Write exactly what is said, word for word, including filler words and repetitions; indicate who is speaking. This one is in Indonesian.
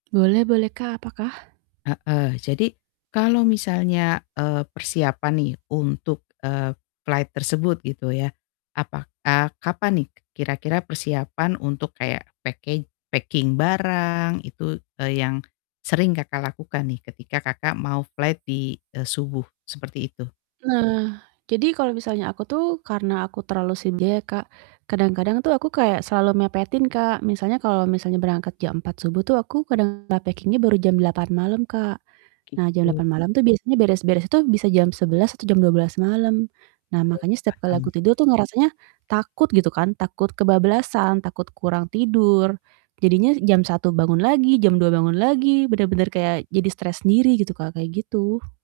Speaker 1: Boleh-boleh Kak, apakah?
Speaker 2: Heeh, jadi kalau misalnya, eee, persiapan nih untuk, eee, flight tersebut gitu ya, apakah kapan nih kira-kira persiapan untuk kayak packing packing barang itu, eee, yang, sering Kakak, lakukan nih ketika Kakak, mau flight di, eee, subuh seperti itu.
Speaker 1: Nah, jadi kalo misalnya aku tuh, karena aku terlalu sendiri ya Kak, kadang-kadang tuh aku kayak selalu mepetin Kak, misalnya kalo misalnya berangkat jam empat subuh tuh aku kadang nah, packing-nya baru jam delapan malam Kak, nah jam
Speaker 2: Gitu.
Speaker 1: delapan malam tuh biasanya beres-beres tuh bisa jam sebelas atau jam dua belas malam, nah
Speaker 2: Oke
Speaker 1: makanya setiap kali aku
Speaker 2: paham.
Speaker 1: tidur tuh ngerasanya, takut gitu kan, takut kebablasan, takut kurang tidur, jadinya jam satu bangun lagi, jam dua bangun lagi, benar-benar kayak jadi stres sendiri gitu Kak, kayak gitu.